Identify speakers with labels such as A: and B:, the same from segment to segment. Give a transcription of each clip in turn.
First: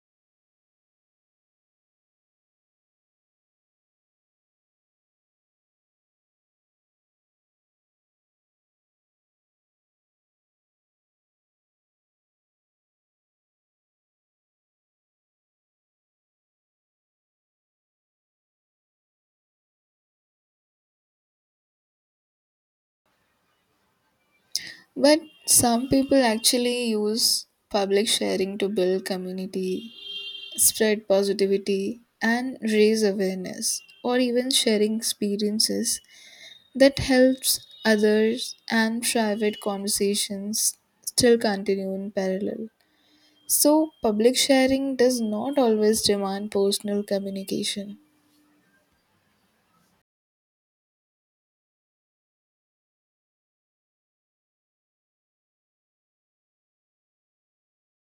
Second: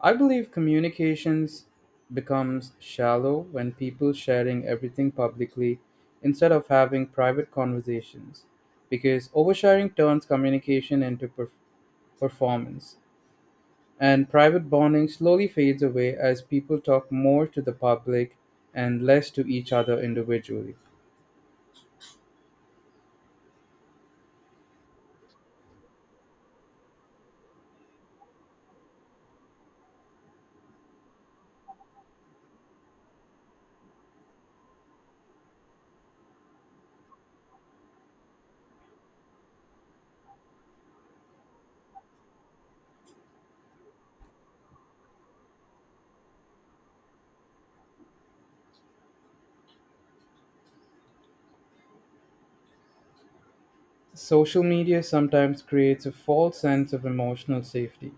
A: I believe communications becomes shallow when people sharing everything publicly instead of having private conversations because oversharing turns communication into performance and private bonding slowly fades away as people talk more to the public and less to each other individually.
B: But some people actually use public sharing to build community, spread positivity, and raise awareness, or even sharing experiences that helps others, and private conversations still continue in parallel. So, public sharing does not always demand personal communication.
A: Social media sometimes creates a false sense of emotional safety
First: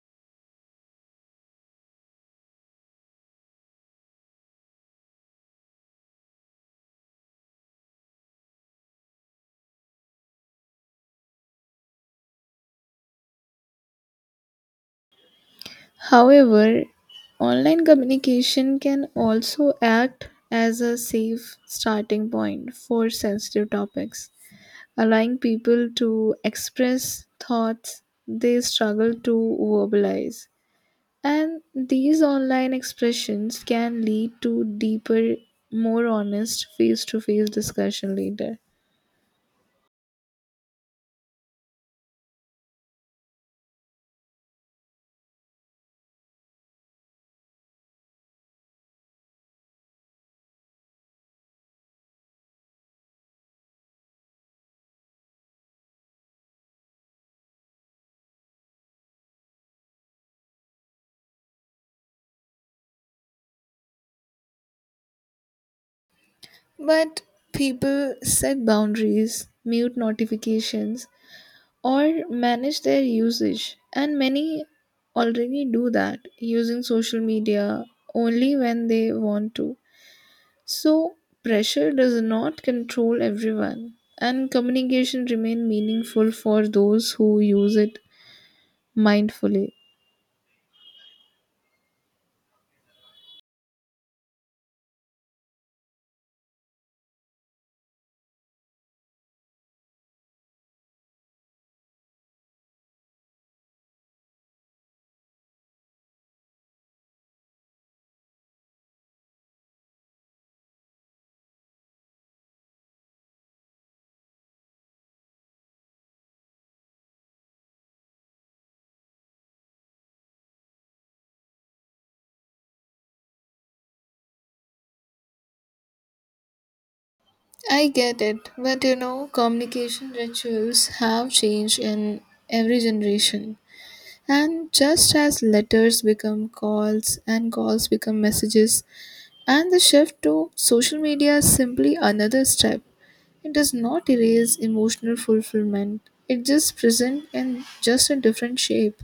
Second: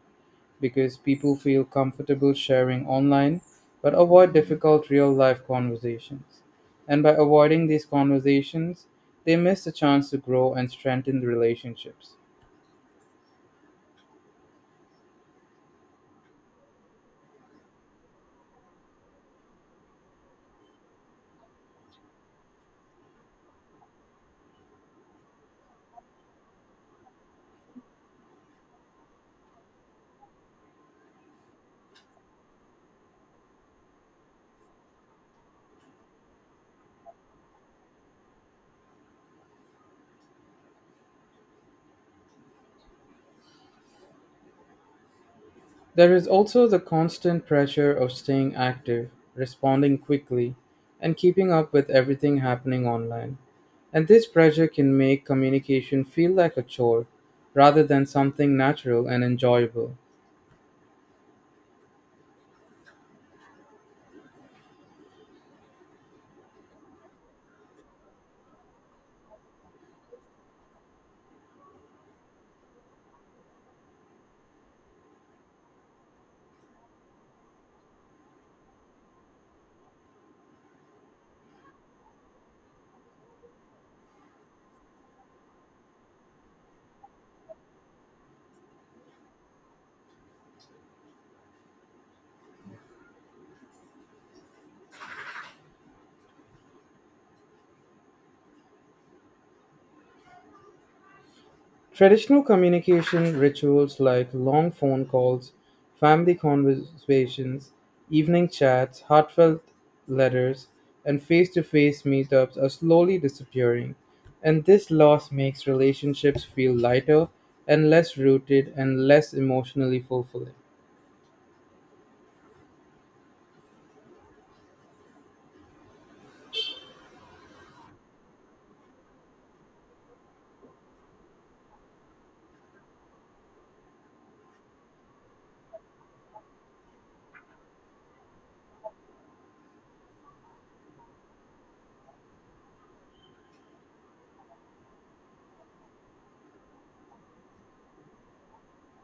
A: because people feel comfortable sharing online but avoid difficult real life conversations. And by avoiding these conversations, they miss the chance to grow and strengthen the relationships.
B: However, online communication can also act as a safe starting point for sensitive topics, allowing people to express thoughts they struggle to verbalize. And these online expressions can lead to deeper, more honest face to face discussion later.
A: There is also the constant pressure of staying active, responding quickly, and keeping up with everything happening online. And this pressure can make communication feel like a chore rather than something natural and enjoyable.
B: But people set boundaries, mute notifications, or manage their usage. And many already do that, using social media only when they want to. So, pressure does not control everyone, and communication remain meaningful for those who use it mindfully.
A: Traditional communication rituals like long phone calls, family conversations, evening chats, heartfelt letters, and face to face meetups are slowly disappearing, and this loss makes relationships feel lighter and less rooted and less emotionally fulfilling.
B: I get it, but communication rituals have changed in every generation. And just as letters become calls and calls become messages, and the shift to social media is simply another step. It does not erase emotional fulfillment. It just present in just a different shape.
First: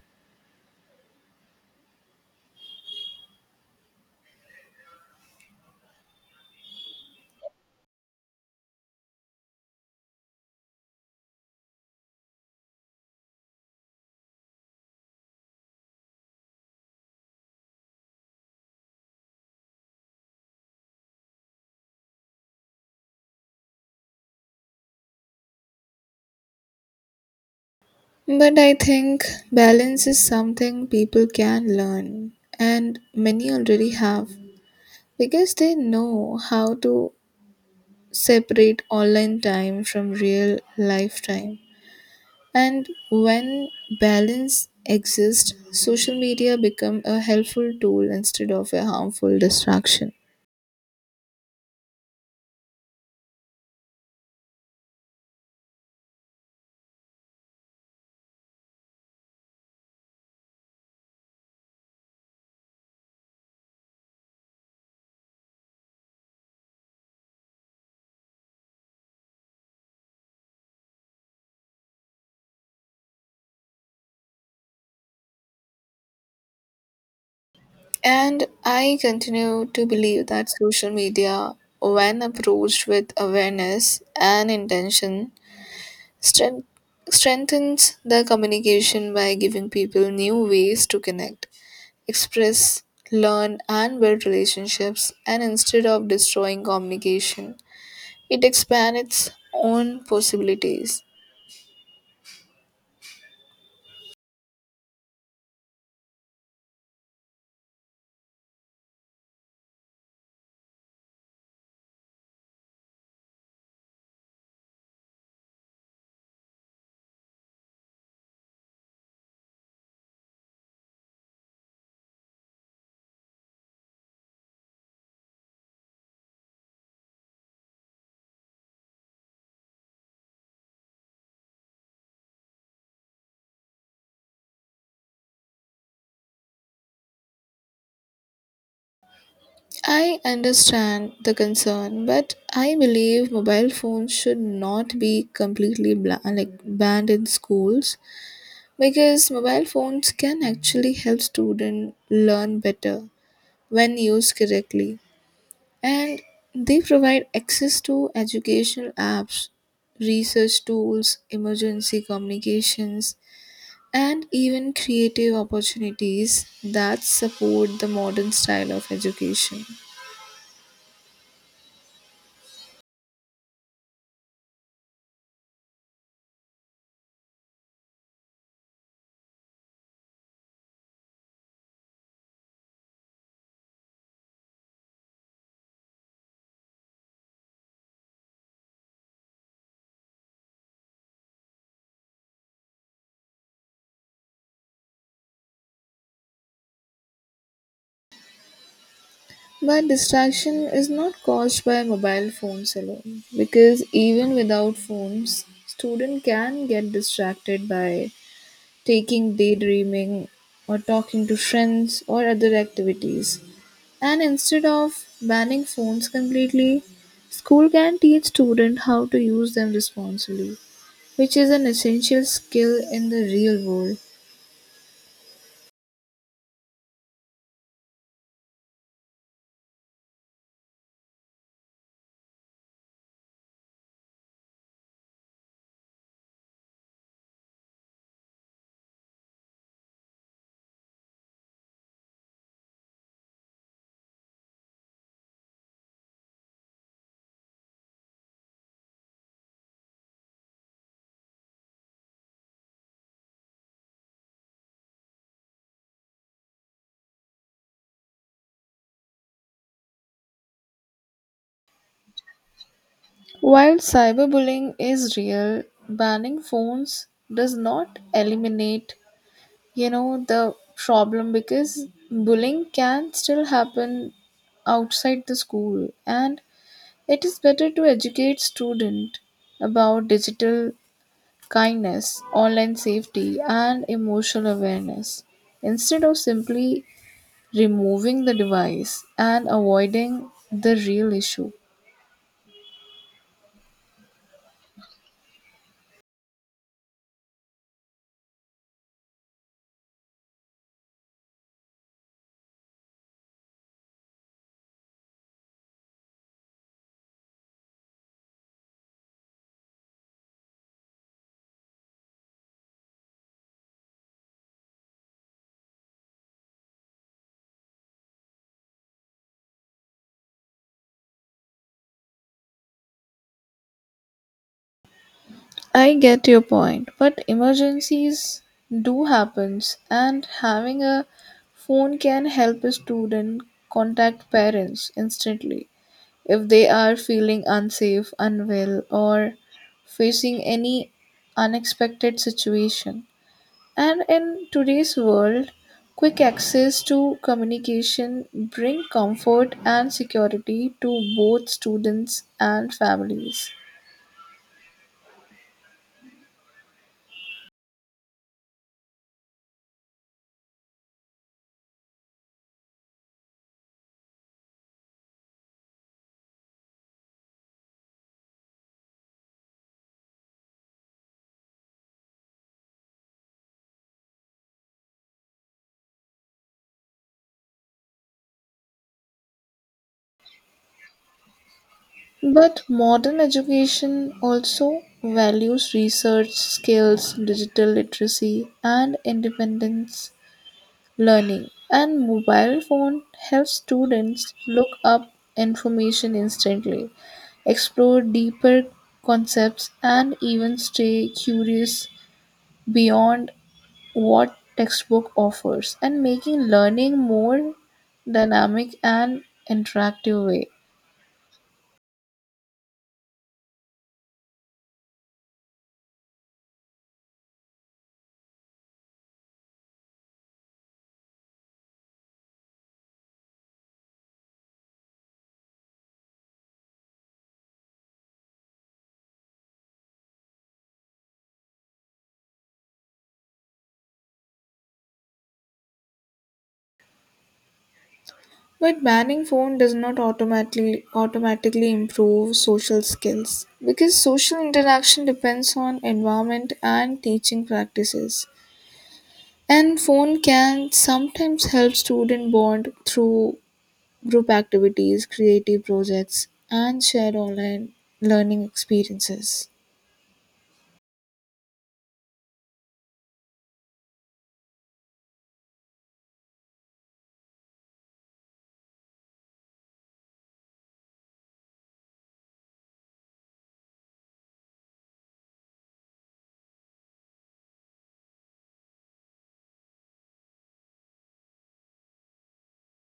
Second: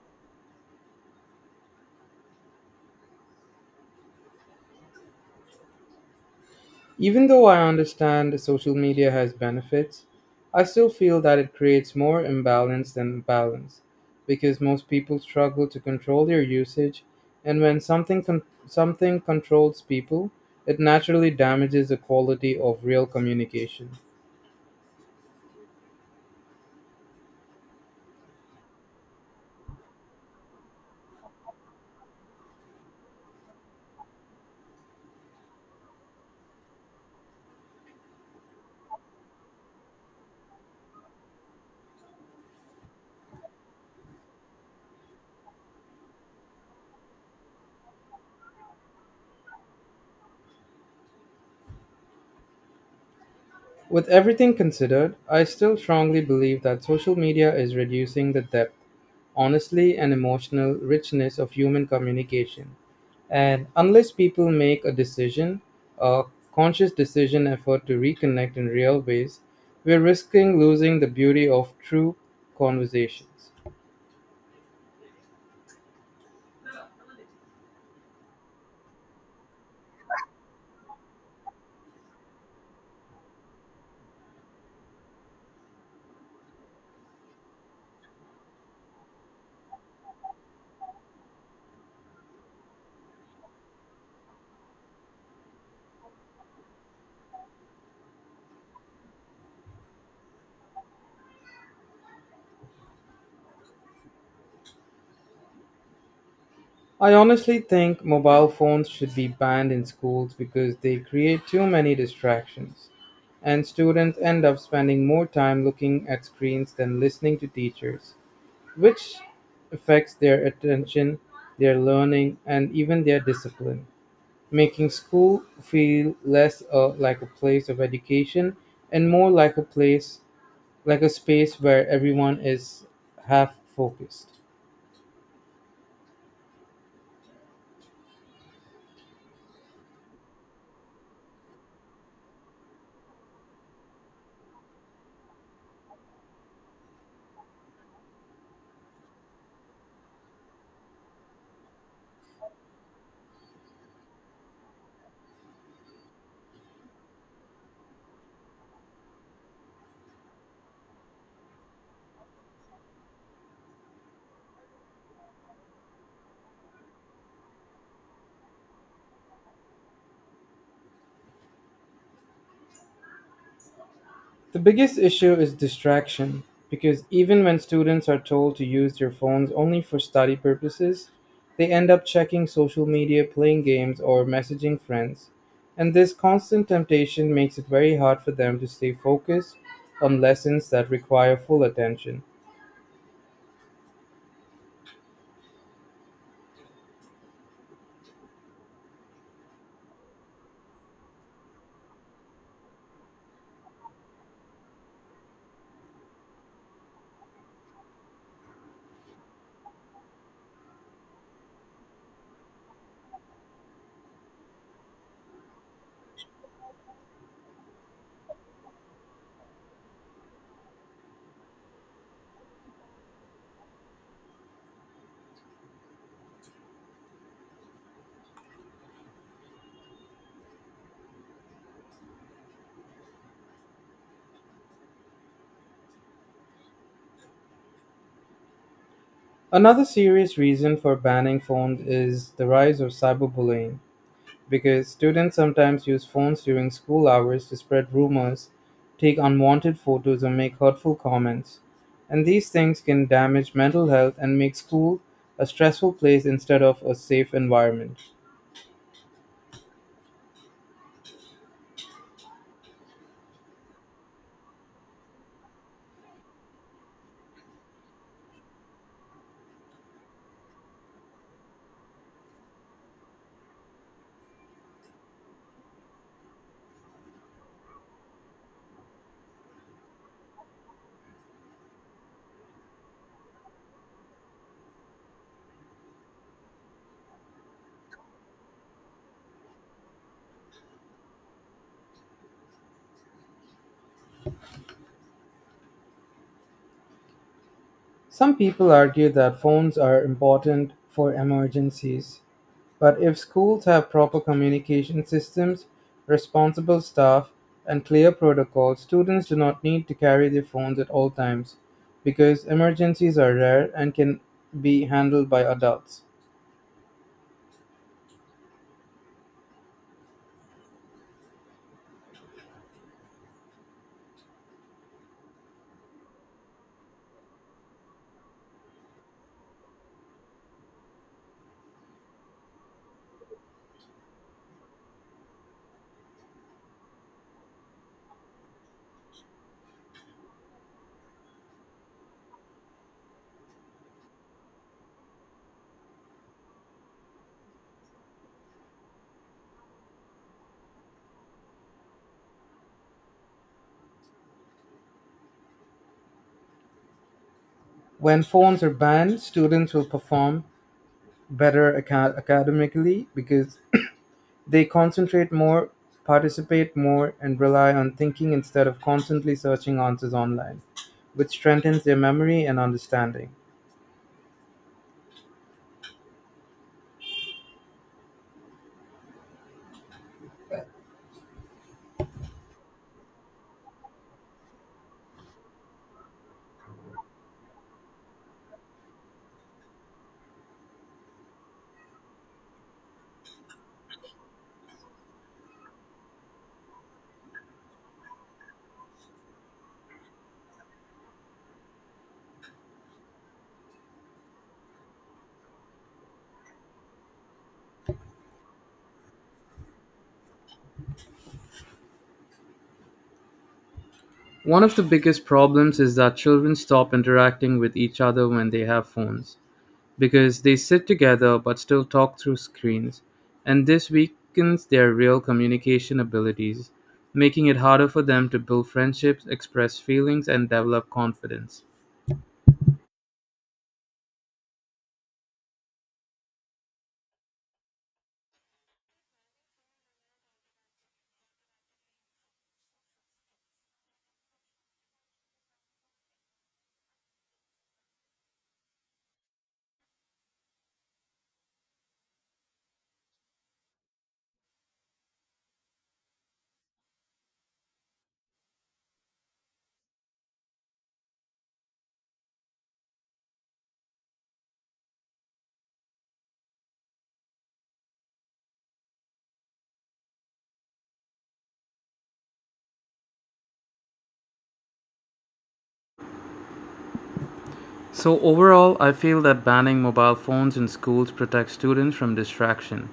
A: Even though I understand social media has benefits, I still feel that it creates more imbalance than balance because most people struggle to control their usage and when something controls people, it naturally damages the quality of real communication.
B: But I think balance is something people can learn, and many already have, because they know how to separate online time from real life time. And when balance exists, social media become a helpful tool instead of a harmful distraction.
A: With everything considered, I still strongly believe that social media is reducing the depth, honesty, and emotional richness of human communication. And unless people make a conscious decision effort to reconnect in real ways, we're risking losing the beauty of true conversations.
B: And I continue to believe that social media, when approached with awareness and intention, strength, strengthens the communication by giving people new ways to connect, express, learn, and build relationships. And instead of destroying communication, it expands its own possibilities.
A: I honestly think mobile phones should be banned in schools because they create too many distractions, and students end up spending more time looking at screens than listening to teachers, which affects their attention, their learning, and even their discipline, making school feel less like a place of education and more like like a space where everyone is half focused.
B: I understand the concern, but I believe mobile phones should not be completely banned in schools, because mobile phones can actually help students learn better when used correctly. And they provide access to educational apps, research tools, emergency communications, and even creative opportunities that support the modern style of education.
A: The biggest issue is distraction, because even when students are told to use their phones only for study purposes, they end up checking social media, playing games, or messaging friends. And this constant temptation makes it very hard for them to stay focused on lessons that require full attention.
B: But distraction is not caused by mobile phones alone, because even without phones, student can get distracted by taking daydreaming or talking to friends or other activities. And instead of banning phones completely, school can teach students how to use them responsibly, which is an essential skill in the real world.
A: Another serious reason for banning phones is the rise of cyberbullying because students sometimes use phones during school hours to spread rumors, take unwanted photos, or make hurtful comments. And these things can damage mental health and make school a stressful place instead of a safe environment.
B: While cyberbullying is real, banning phones does not eliminate, the problem, because bullying can still happen outside the school, and it is better to educate student about digital kindness, online safety, and emotional awareness, instead of simply removing the device and avoiding the real issue.
A: Some people argue that phones are important for emergencies, but if schools have proper communication systems, responsible staff, and clear protocols, students do not need to carry their phones at all times because emergencies are rare and can be handled by adults.
B: I get your point, but emergencies do happens, and having a phone can help a student contact parents instantly if they are feeling unsafe, unwell, or facing any unexpected situation. And in today's world, quick access to communication bring comfort and security to both students and families.
A: When phones are banned, students will perform academically because they concentrate more, participate more, and rely on thinking instead of constantly searching answers online, which strengthens their memory and understanding.
B: But modern education also values research skills, digital literacy, and independence learning. And mobile phone helps students look up information instantly, explore deeper concepts, and even stay curious beyond what textbook offers, and making learning more dynamic and interactive way.
A: One of the biggest problems is that children stop interacting with each other when they have phones because they sit together but still talk through screens, and this weakens their real communication abilities, making it harder for them to build friendships, express feelings, and develop confidence.
B: But banning phone does not automatically improve social skills, because social interaction depends on environment and teaching practices. And phone can sometimes help student bond through group activities, creative projects, and shared online learning experiences.
A: So, overall, I feel that banning mobile phones in schools protects students from distraction,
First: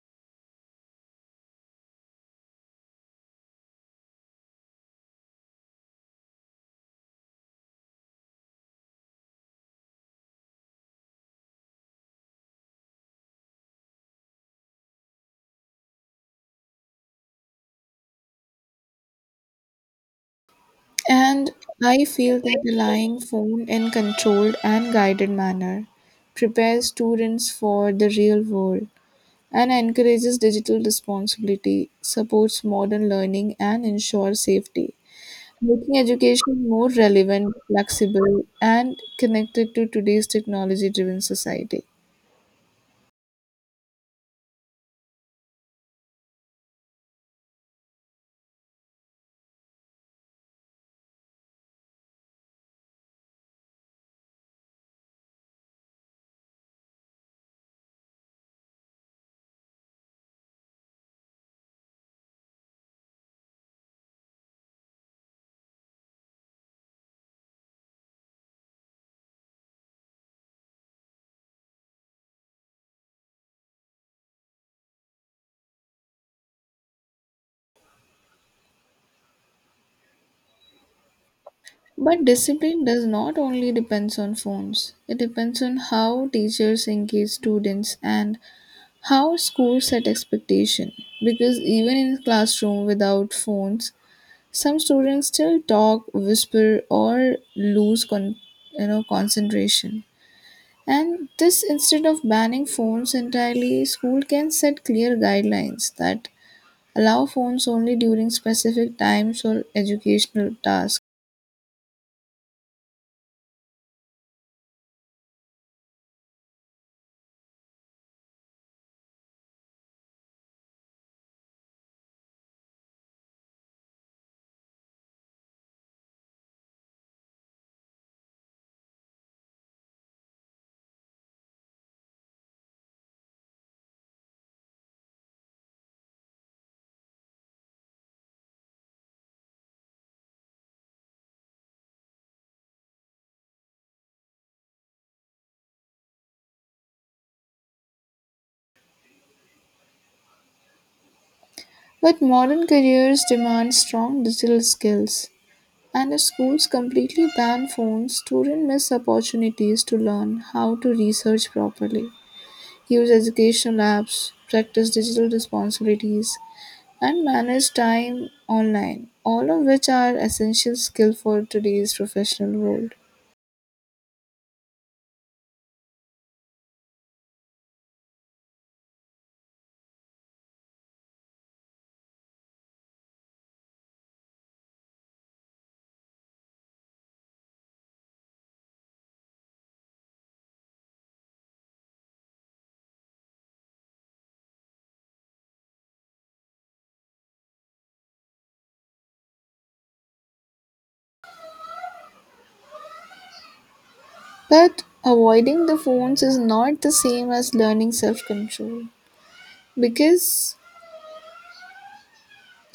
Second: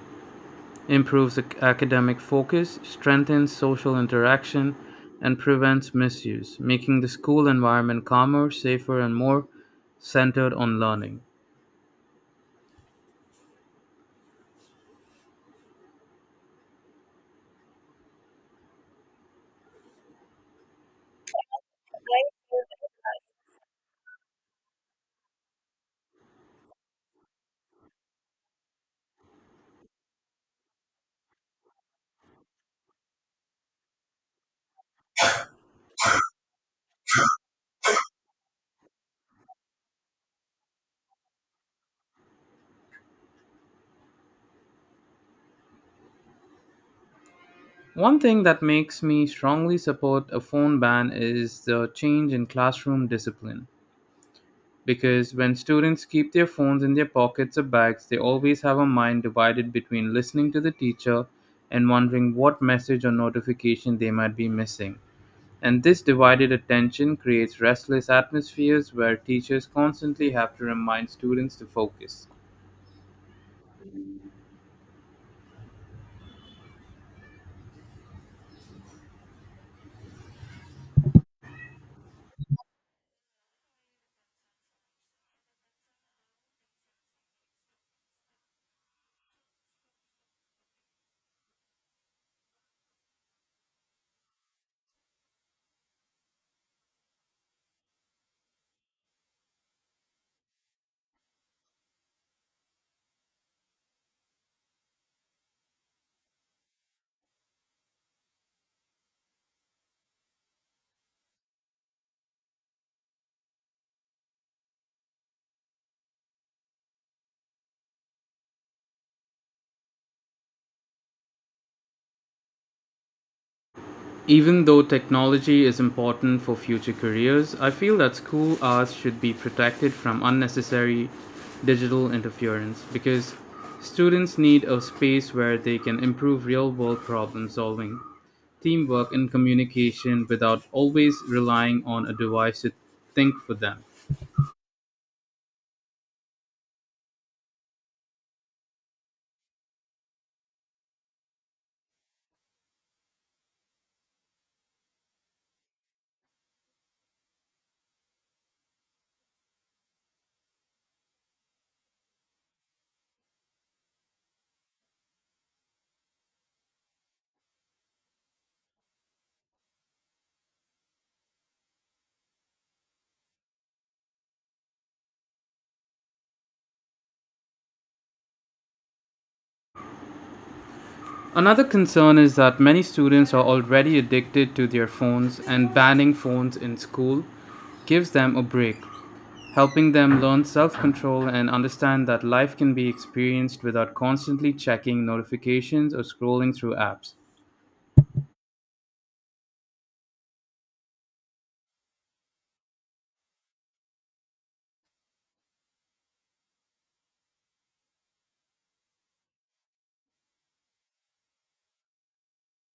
A: improves academic focus, strengthens social interaction, and prevents misuse, making the school environment calmer, safer, and more centered on learning.
B: And I feel that relying phone in controlled and guided manner prepares students for the real world and encourages digital responsibility, supports modern learning, and ensures safety, making education more relevant, flexible, and connected to today's technology driven society.
A: One thing that makes me strongly support a phone ban is the change in classroom discipline. Because when students keep their phones in their pockets or bags, they always have a mind divided between listening to the teacher and wondering what message or notification they might be missing. And this divided attention creates restless atmospheres where teachers constantly have to remind students to focus.
B: But discipline does not only depends on phones. It depends on how teachers engage students and how schools set expectation. Because even in classroom without phones, some students still talk, whisper, or lose concentration. And this, instead of banning phones entirely, school can set clear guidelines that allow phones only during specific times or educational tasks.
A: Even though technology is important for future careers, I feel that school hours should be protected from unnecessary digital interference because students need a space where they can improve real world problem solving, teamwork, and communication without always relying on a device to think for them.
B: But modern careers demand strong digital skills, and if schools completely ban phones, students miss opportunities to learn how to research properly, use educational apps, practice digital responsibilities, and manage time online, all of which are essential skills for today's professional world.
A: Another concern is that many students are already addicted to their phones, and banning phones in school gives them a break, helping them learn self control and understand that life can be experienced without constantly checking notifications or scrolling through apps.
B: But avoiding the phones is not the same as learning self control, because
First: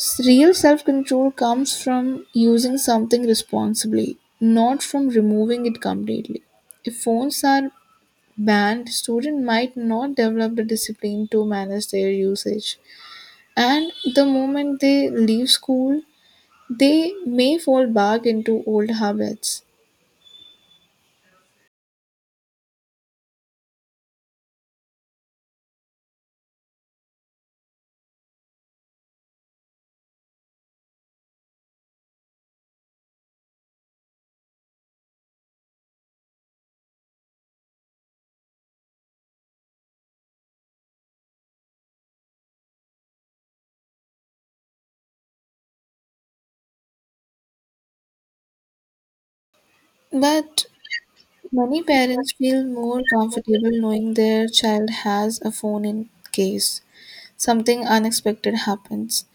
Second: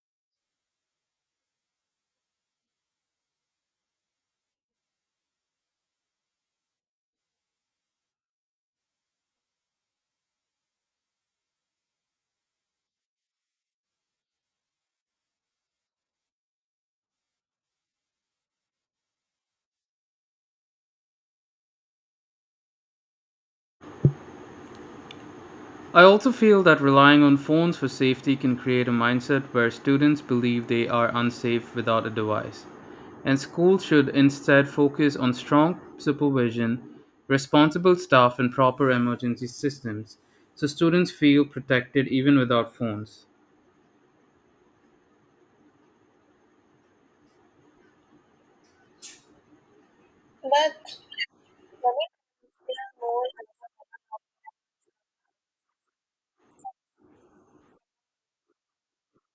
B: real self control comes from using something responsibly, not from removing it completely. If phones are banned, students might not develop the discipline to manage their usage. And the moment they leave school, they may fall back into old habits.
A: I also feel that relying on phones for safety can create a mindset where students believe they are unsafe without a device, and schools should instead focus on strong supervision, responsible staff, and proper emergency systems so students feel protected even without phones.
B: But
A: But
B: many parents feel more comfortable knowing their child has a phone in case something unexpected happens.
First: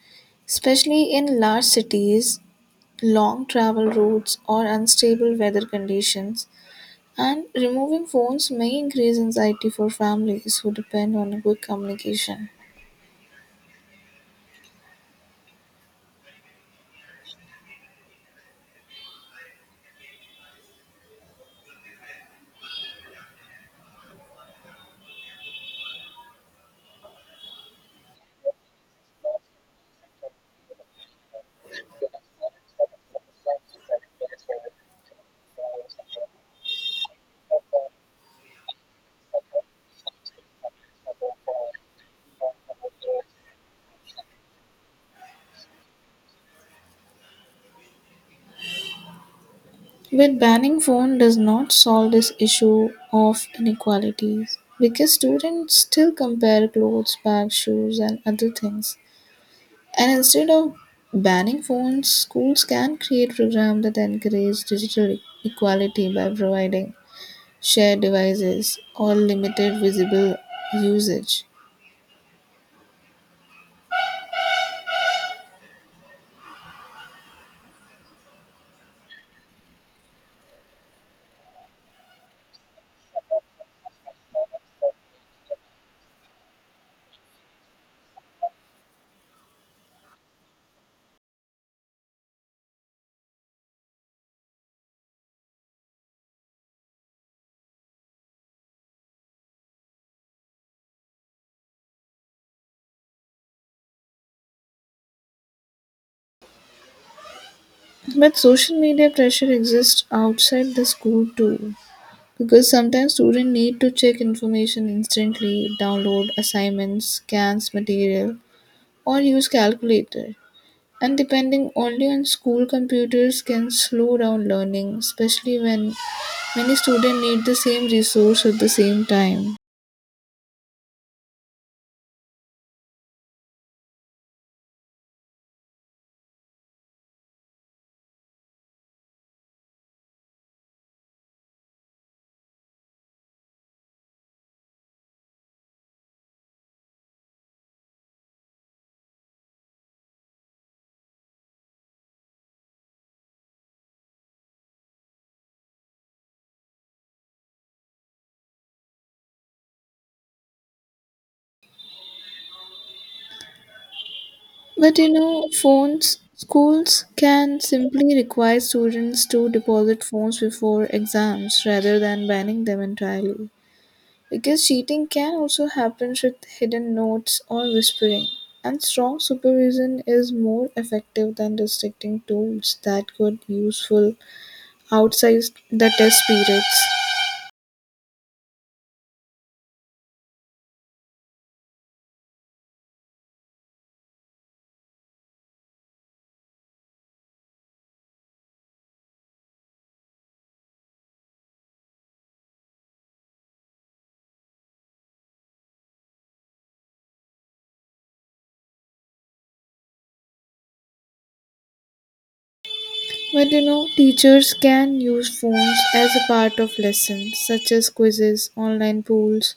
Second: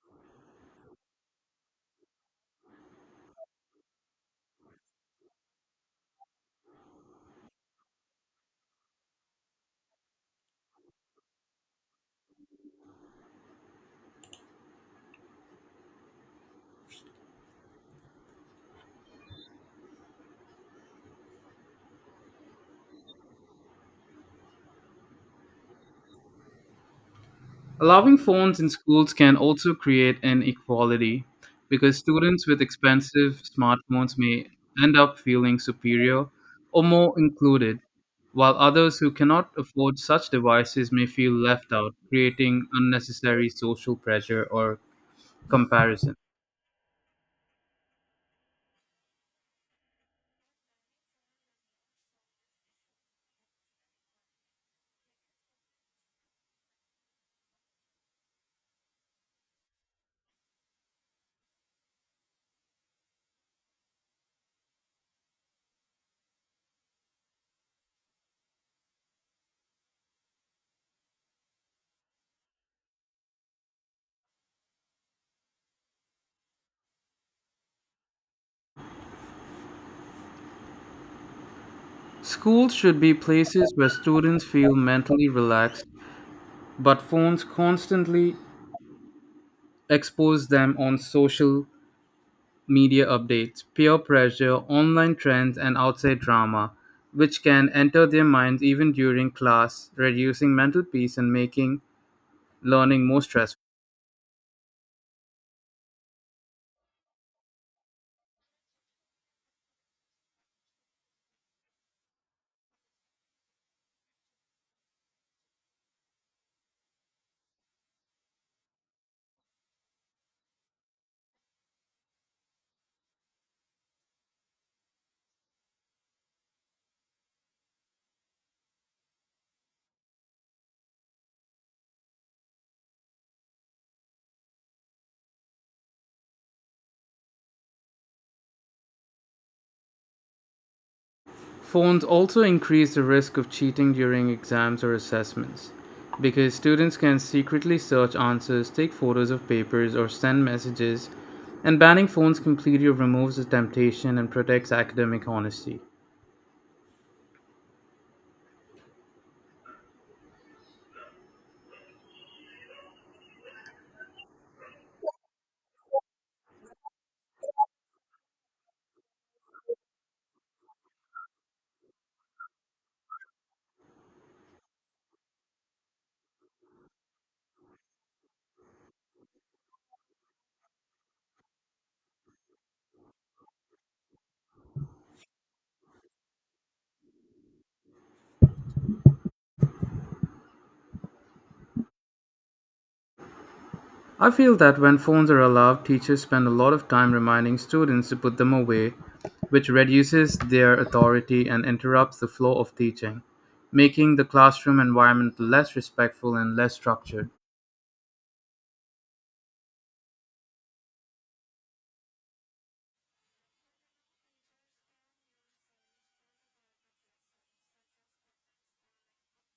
B: Especially in large cities, long travel routes, or unstable weather conditions, and removing phones may increase anxiety for families who depend on quick communication.
A: allowing phones in schools can also create inequality because students with expensive smartphones may end up feeling superior or more included, while others who cannot afford such devices may feel left out, creating unnecessary social pressure or comparison.
B: But banning phone does not solve this issue of inequalities, because students still compare clothes, bags, shoes, and other things. And instead of banning phones, schools can create programs that encourage digital equality by providing shared devices or limited visible usage.
A: Schools should be places where students feel mentally relaxed, but phones constantly expose them on social media updates, peer pressure, online trends, and outside drama, which can enter their minds even during class, reducing mental peace and making learning more stressful.
B: But social media pressure exists outside the school too, because sometimes students need to check information instantly, download assignments, scans material, or use calculator. And depending only on school computers can slow down learning, especially when many students need the same resource at the same time.
A: Phones also increase the risk of cheating during exams or assessments because students can secretly search answers, take photos of papers, or send messages, and banning phones completely removes the temptation and protects academic honesty.
B: But schools can simply require students to deposit phones before exams rather than banning them entirely. Because cheating can also happen with hidden notes or whispering, and strong supervision is more effective than restricting tools that could useful outside the test periods.
A: I feel that when phones are allowed, teachers spend a lot of time reminding students to put them away, which reduces their authority and interrupts the flow of teaching, making the classroom environment less respectful and less structured.
B: But teachers can use phones as a part of lessons, such as quizzes, online polls,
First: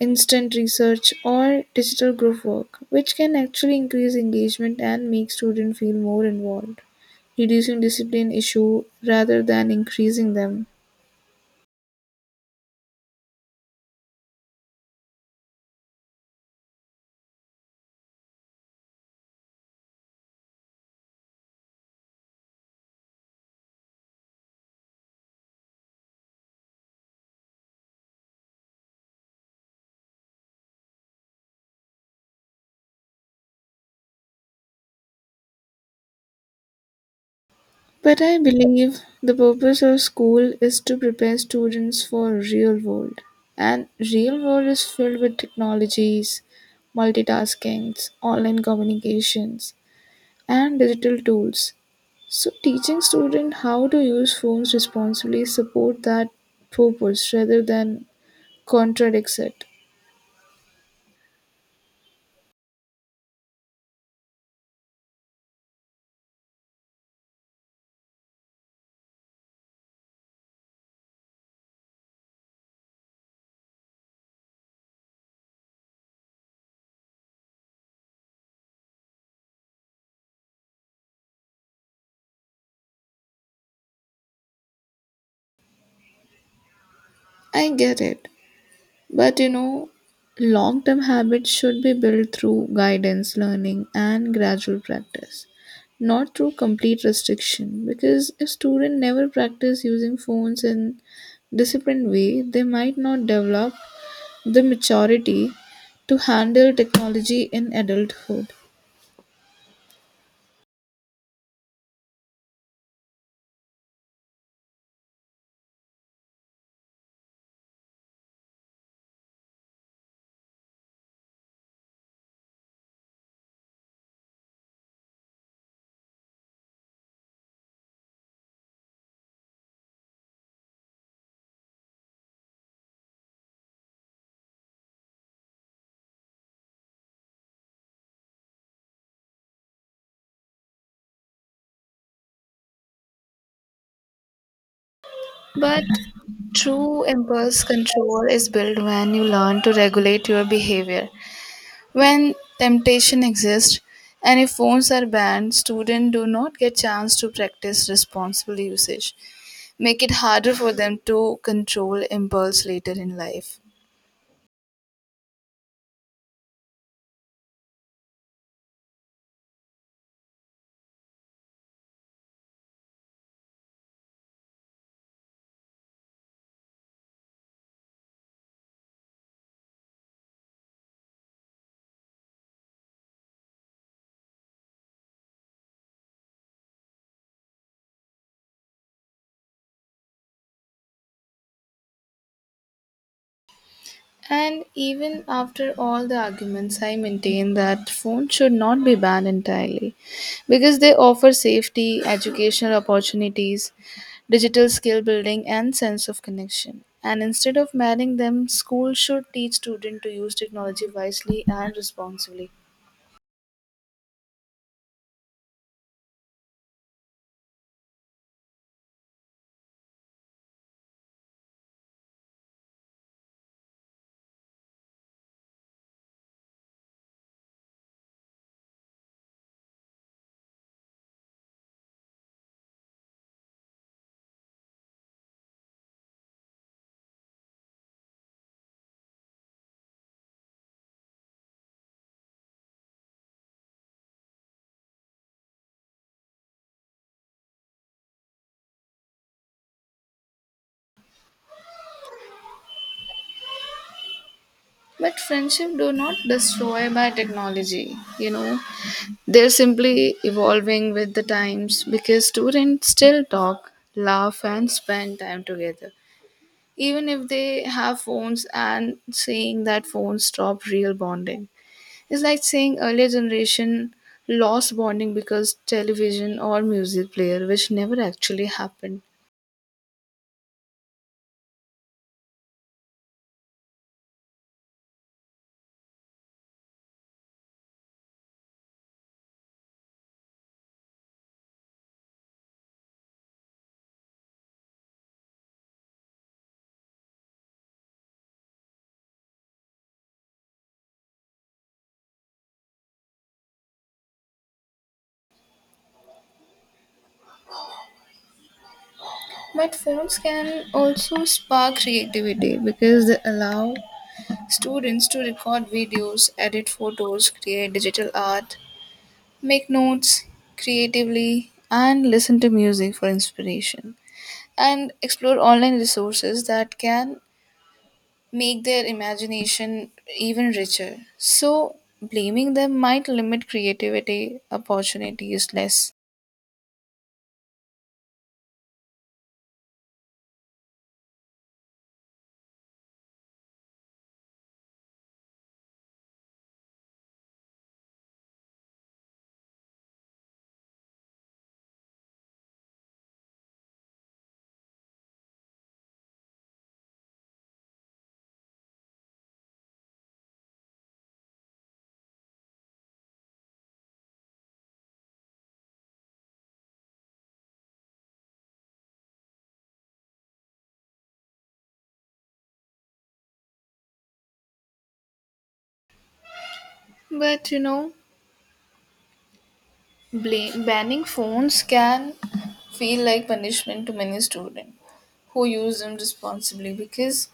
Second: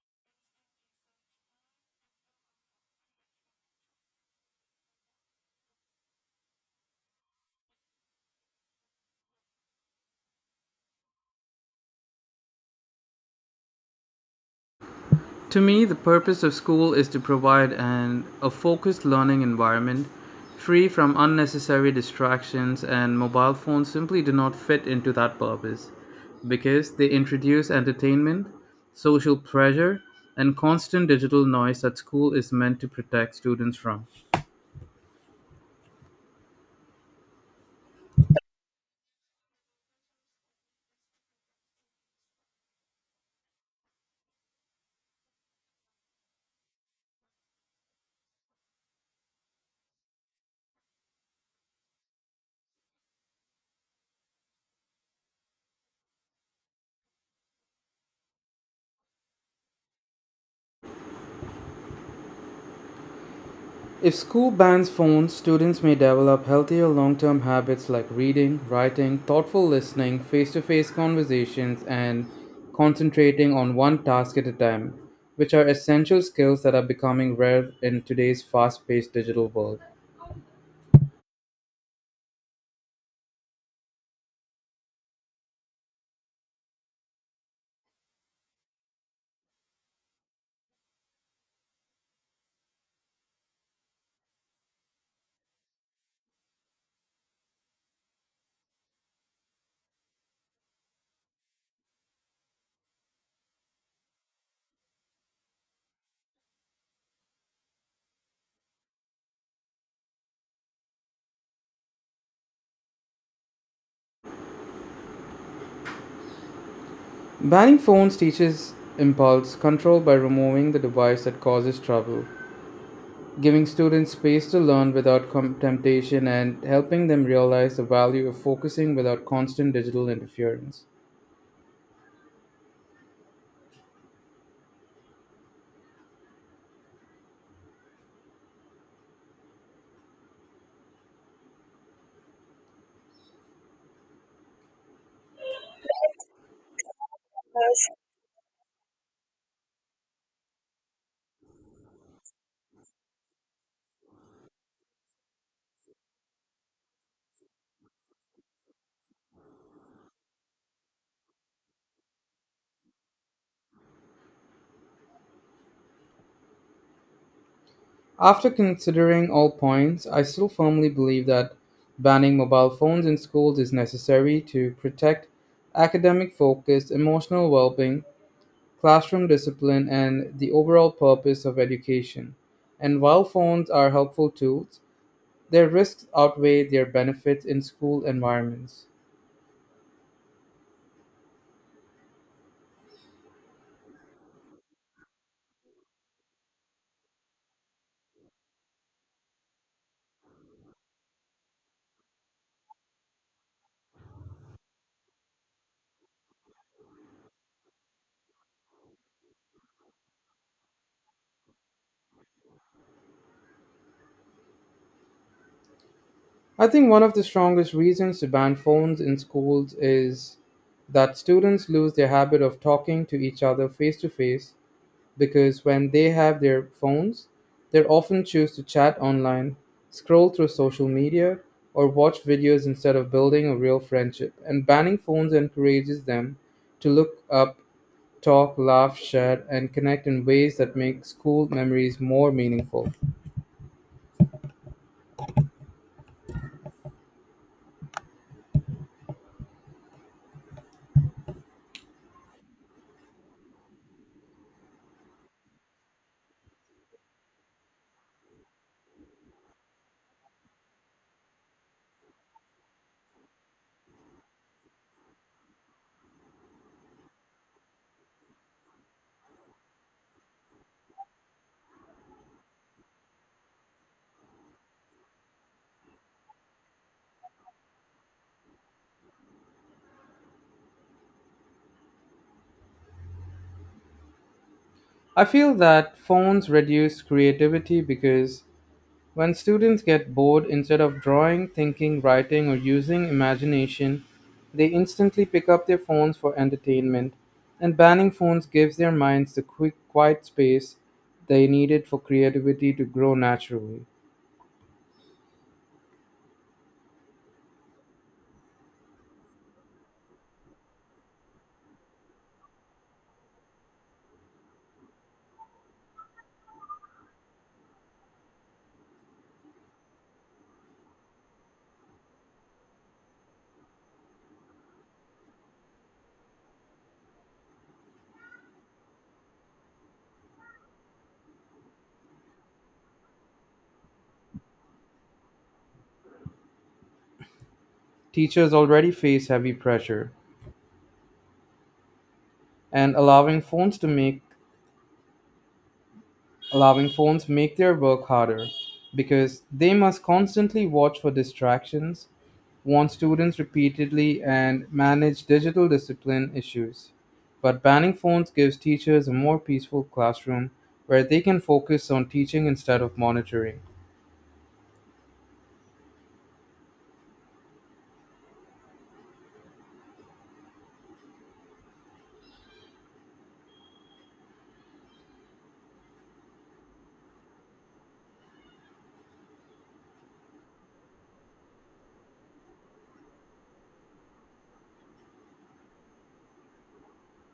B: instant research, or digital group work, which can actually increase engagement and make students feel more involved, reducing discipline issue rather than increasing them.
A: To me, the purpose of school is to provide a focused learning environment free from unnecessary distractions, and mobile phones simply do not fit into that purpose because they introduce entertainment, social pressure, and constant digital noise that school is meant to protect students from.
B: But I believe the purpose of school is to prepare students for real world, and real world is filled with technologies, multitaskings, online communications, and digital tools. So, teaching students how to use phones responsibly support that purpose rather than contradicts it.
A: If school bans phones, students may develop healthier long term habits like reading, writing, thoughtful listening, face to face conversations, and concentrating on one task at a time, which are essential skills that are becoming rare in today's fast paced digital world.
B: I get it, but long-term habits should be built through guidance, learning, and gradual practice, not through complete restriction. Because if students never practice using phones in disciplined way, they might not develop the maturity to handle technology in adulthood.
A: Banning phones teaches impulse control by removing the device that causes trouble, giving students space to learn without temptation, and helping them realize the value of focusing without constant digital interference.
B: But true impulse control is built when you learn to regulate your behavior. When temptation exists and if phones are banned, students do not get chance to practice responsible usage, make it harder for them to control impulse later in life.
A: After considering all points, I still firmly believe that banning mobile phones in schools is necessary to protect academic focus, emotional well being, classroom discipline, and the overall purpose of education. And while phones are helpful tools, their risks outweigh their benefits in school environments.
B: And even after all the arguments, I maintain that phones should not be banned entirely, because they offer safety, educational opportunities, digital skill building, and sense of connection. And instead of banning them, schools should teach students to use technology wisely and responsibly.
A: I think one of the strongest reasons to ban phones in schools is that students lose their habit of talking to each other face to face because when they have their phones, they often choose to chat online, scroll through social media, or watch videos instead of building a real friendship. And banning phones encourages them to look up, talk, laugh, share, and connect in ways that make school memories more meaningful.
B: But friendship do not destroy by technology. They're simply evolving with the times, because students still talk, laugh, and spend time together, even if they have phones, and saying that phones stop real bonding, it's like saying earlier generation lost bonding because television or music player, which never actually happened.
A: I feel that phones reduce creativity because when students get bored, instead of drawing, thinking, writing, or using imagination, they instantly pick up their phones for entertainment, and banning phones gives their minds the quick, quiet space they needed for creativity to grow naturally.
B: But phones can also spark creativity, because they allow students to record videos, edit photos, create digital art, make notes creatively, and listen to music for inspiration. And explore online resources that can make their imagination even richer. So, blaming them might limit creativity opportunities less.
A: Teachers already face heavy pressure, and allowing phones make their work harder because they must constantly watch for distractions, warn students repeatedly, and manage digital discipline issues. But banning phones gives teachers a more peaceful classroom where they can focus on teaching instead of monitoring.
B: But banning phones can feel like punishment to many students who use them responsibly, because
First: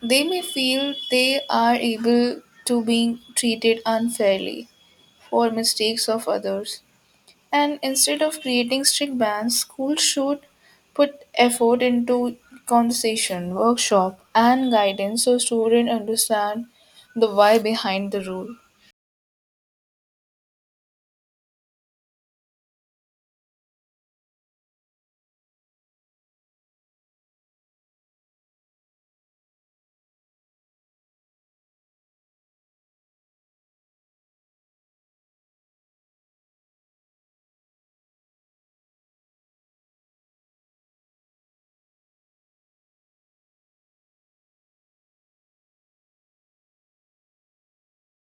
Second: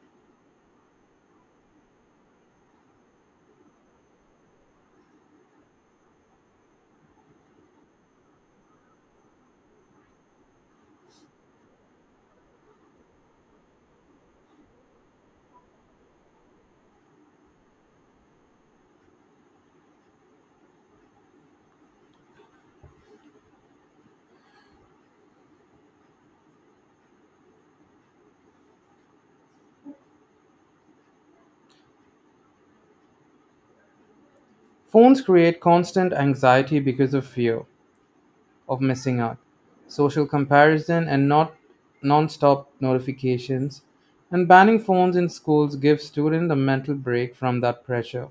B: they may feel they are able to being treated unfairly for mistakes of others. And instead of creating strict bans, schools should put effort into conversation, workshop, and guidance so students understand the why behind the rule.
A: Phones create constant anxiety because of fear, of missing out. Social comparison and not non-stop notifications and banning phones in schools gives students a mental break from that pressure,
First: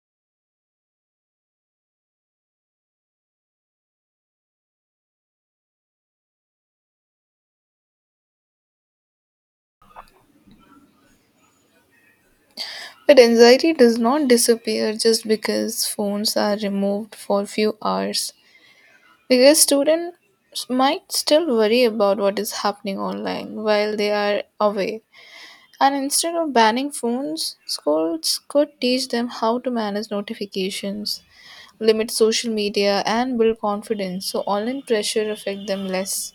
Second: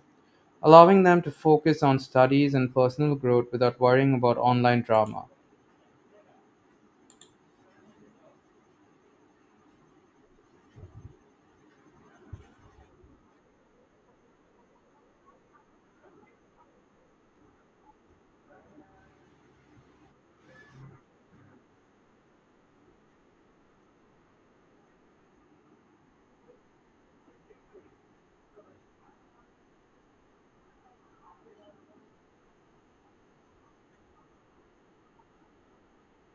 A: allowing them to focus on studies and personal growth without worrying about online drama.
B: But anxiety does not disappear just because phones are removed for a few hours. Because students might still worry about what is happening online while they are away. And instead of banning phones, schools could teach them how to manage notifications, limit social media, and build confidence so online pressure affect them less.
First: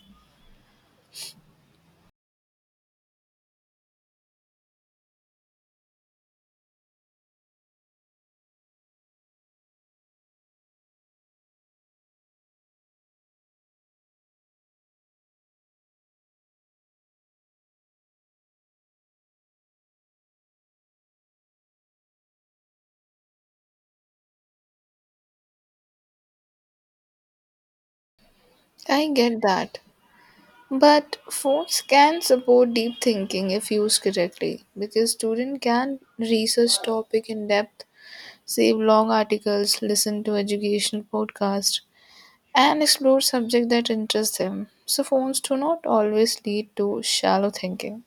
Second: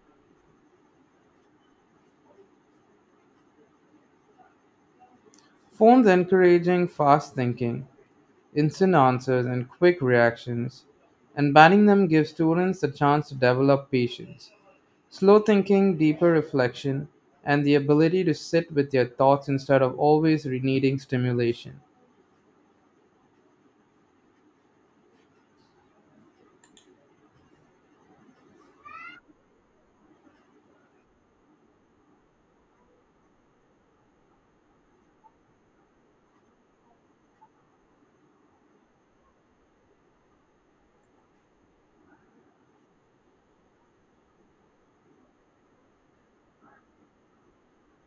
A: Phones encouraging fast thinking, instant answers, and quick reactions, and banning them gives students the chance to develop patience, slow thinking, deeper reflection, and the ability to sit with their thoughts instead of always needing stimulation.
B: I get that, but phones can support deep thinking if used correctly, because student can research topic in depth, save long articles, listen to educational podcasts, and explore subject that interest them, so phones do not always lead to shallow thinking.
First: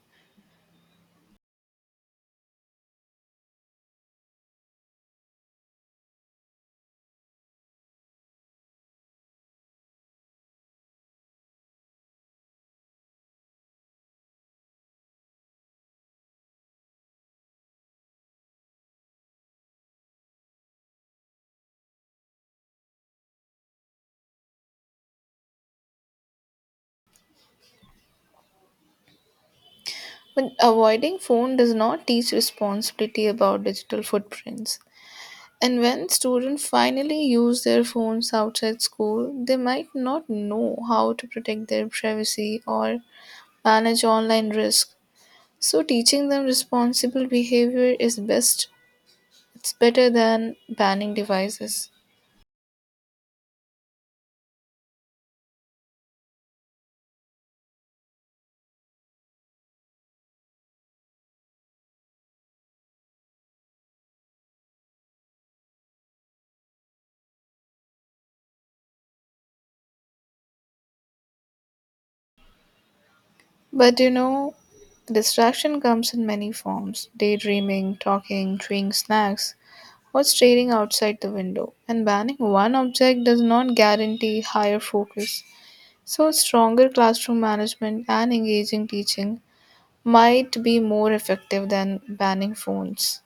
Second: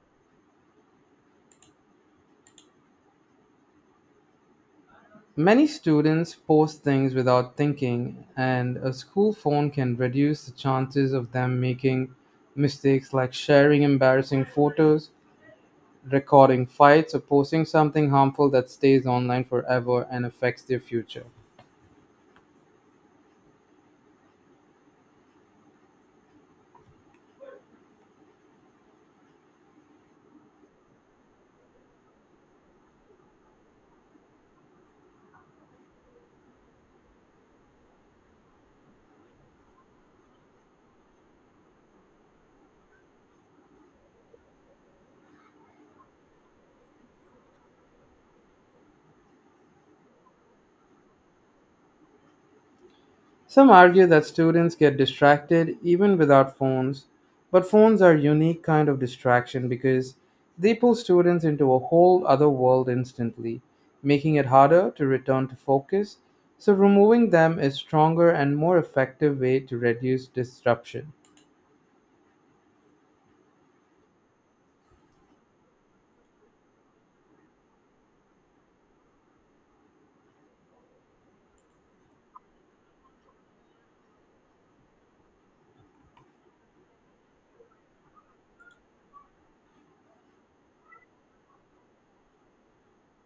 A: Many students post things without thinking, and a school phone can reduce the chances of them making mistakes like sharing embarrassing photos, recording fights, or posting something harmful that stays online forever and affects their future.
B: But avoiding phone does not teach responsibility about digital footprints. And when students finally use their phones outside school, they might not know how to protect their privacy or manage online risk. So teaching them responsible behavior is best. It's better than banning devices.
A: Some argue that students get distracted even without phones, but phones are a unique kind of distraction because they pull students into a whole other world instantly, making it harder to return to focus. So, removing them is stronger and more effective way to reduce disruption.
B: But distraction comes in many forms. Daydreaming, talking, chewing snacks, or staring outside the window. And banning one object does not guarantee higher focus. So, stronger classroom management and engaging teaching might be more effective than banning phones.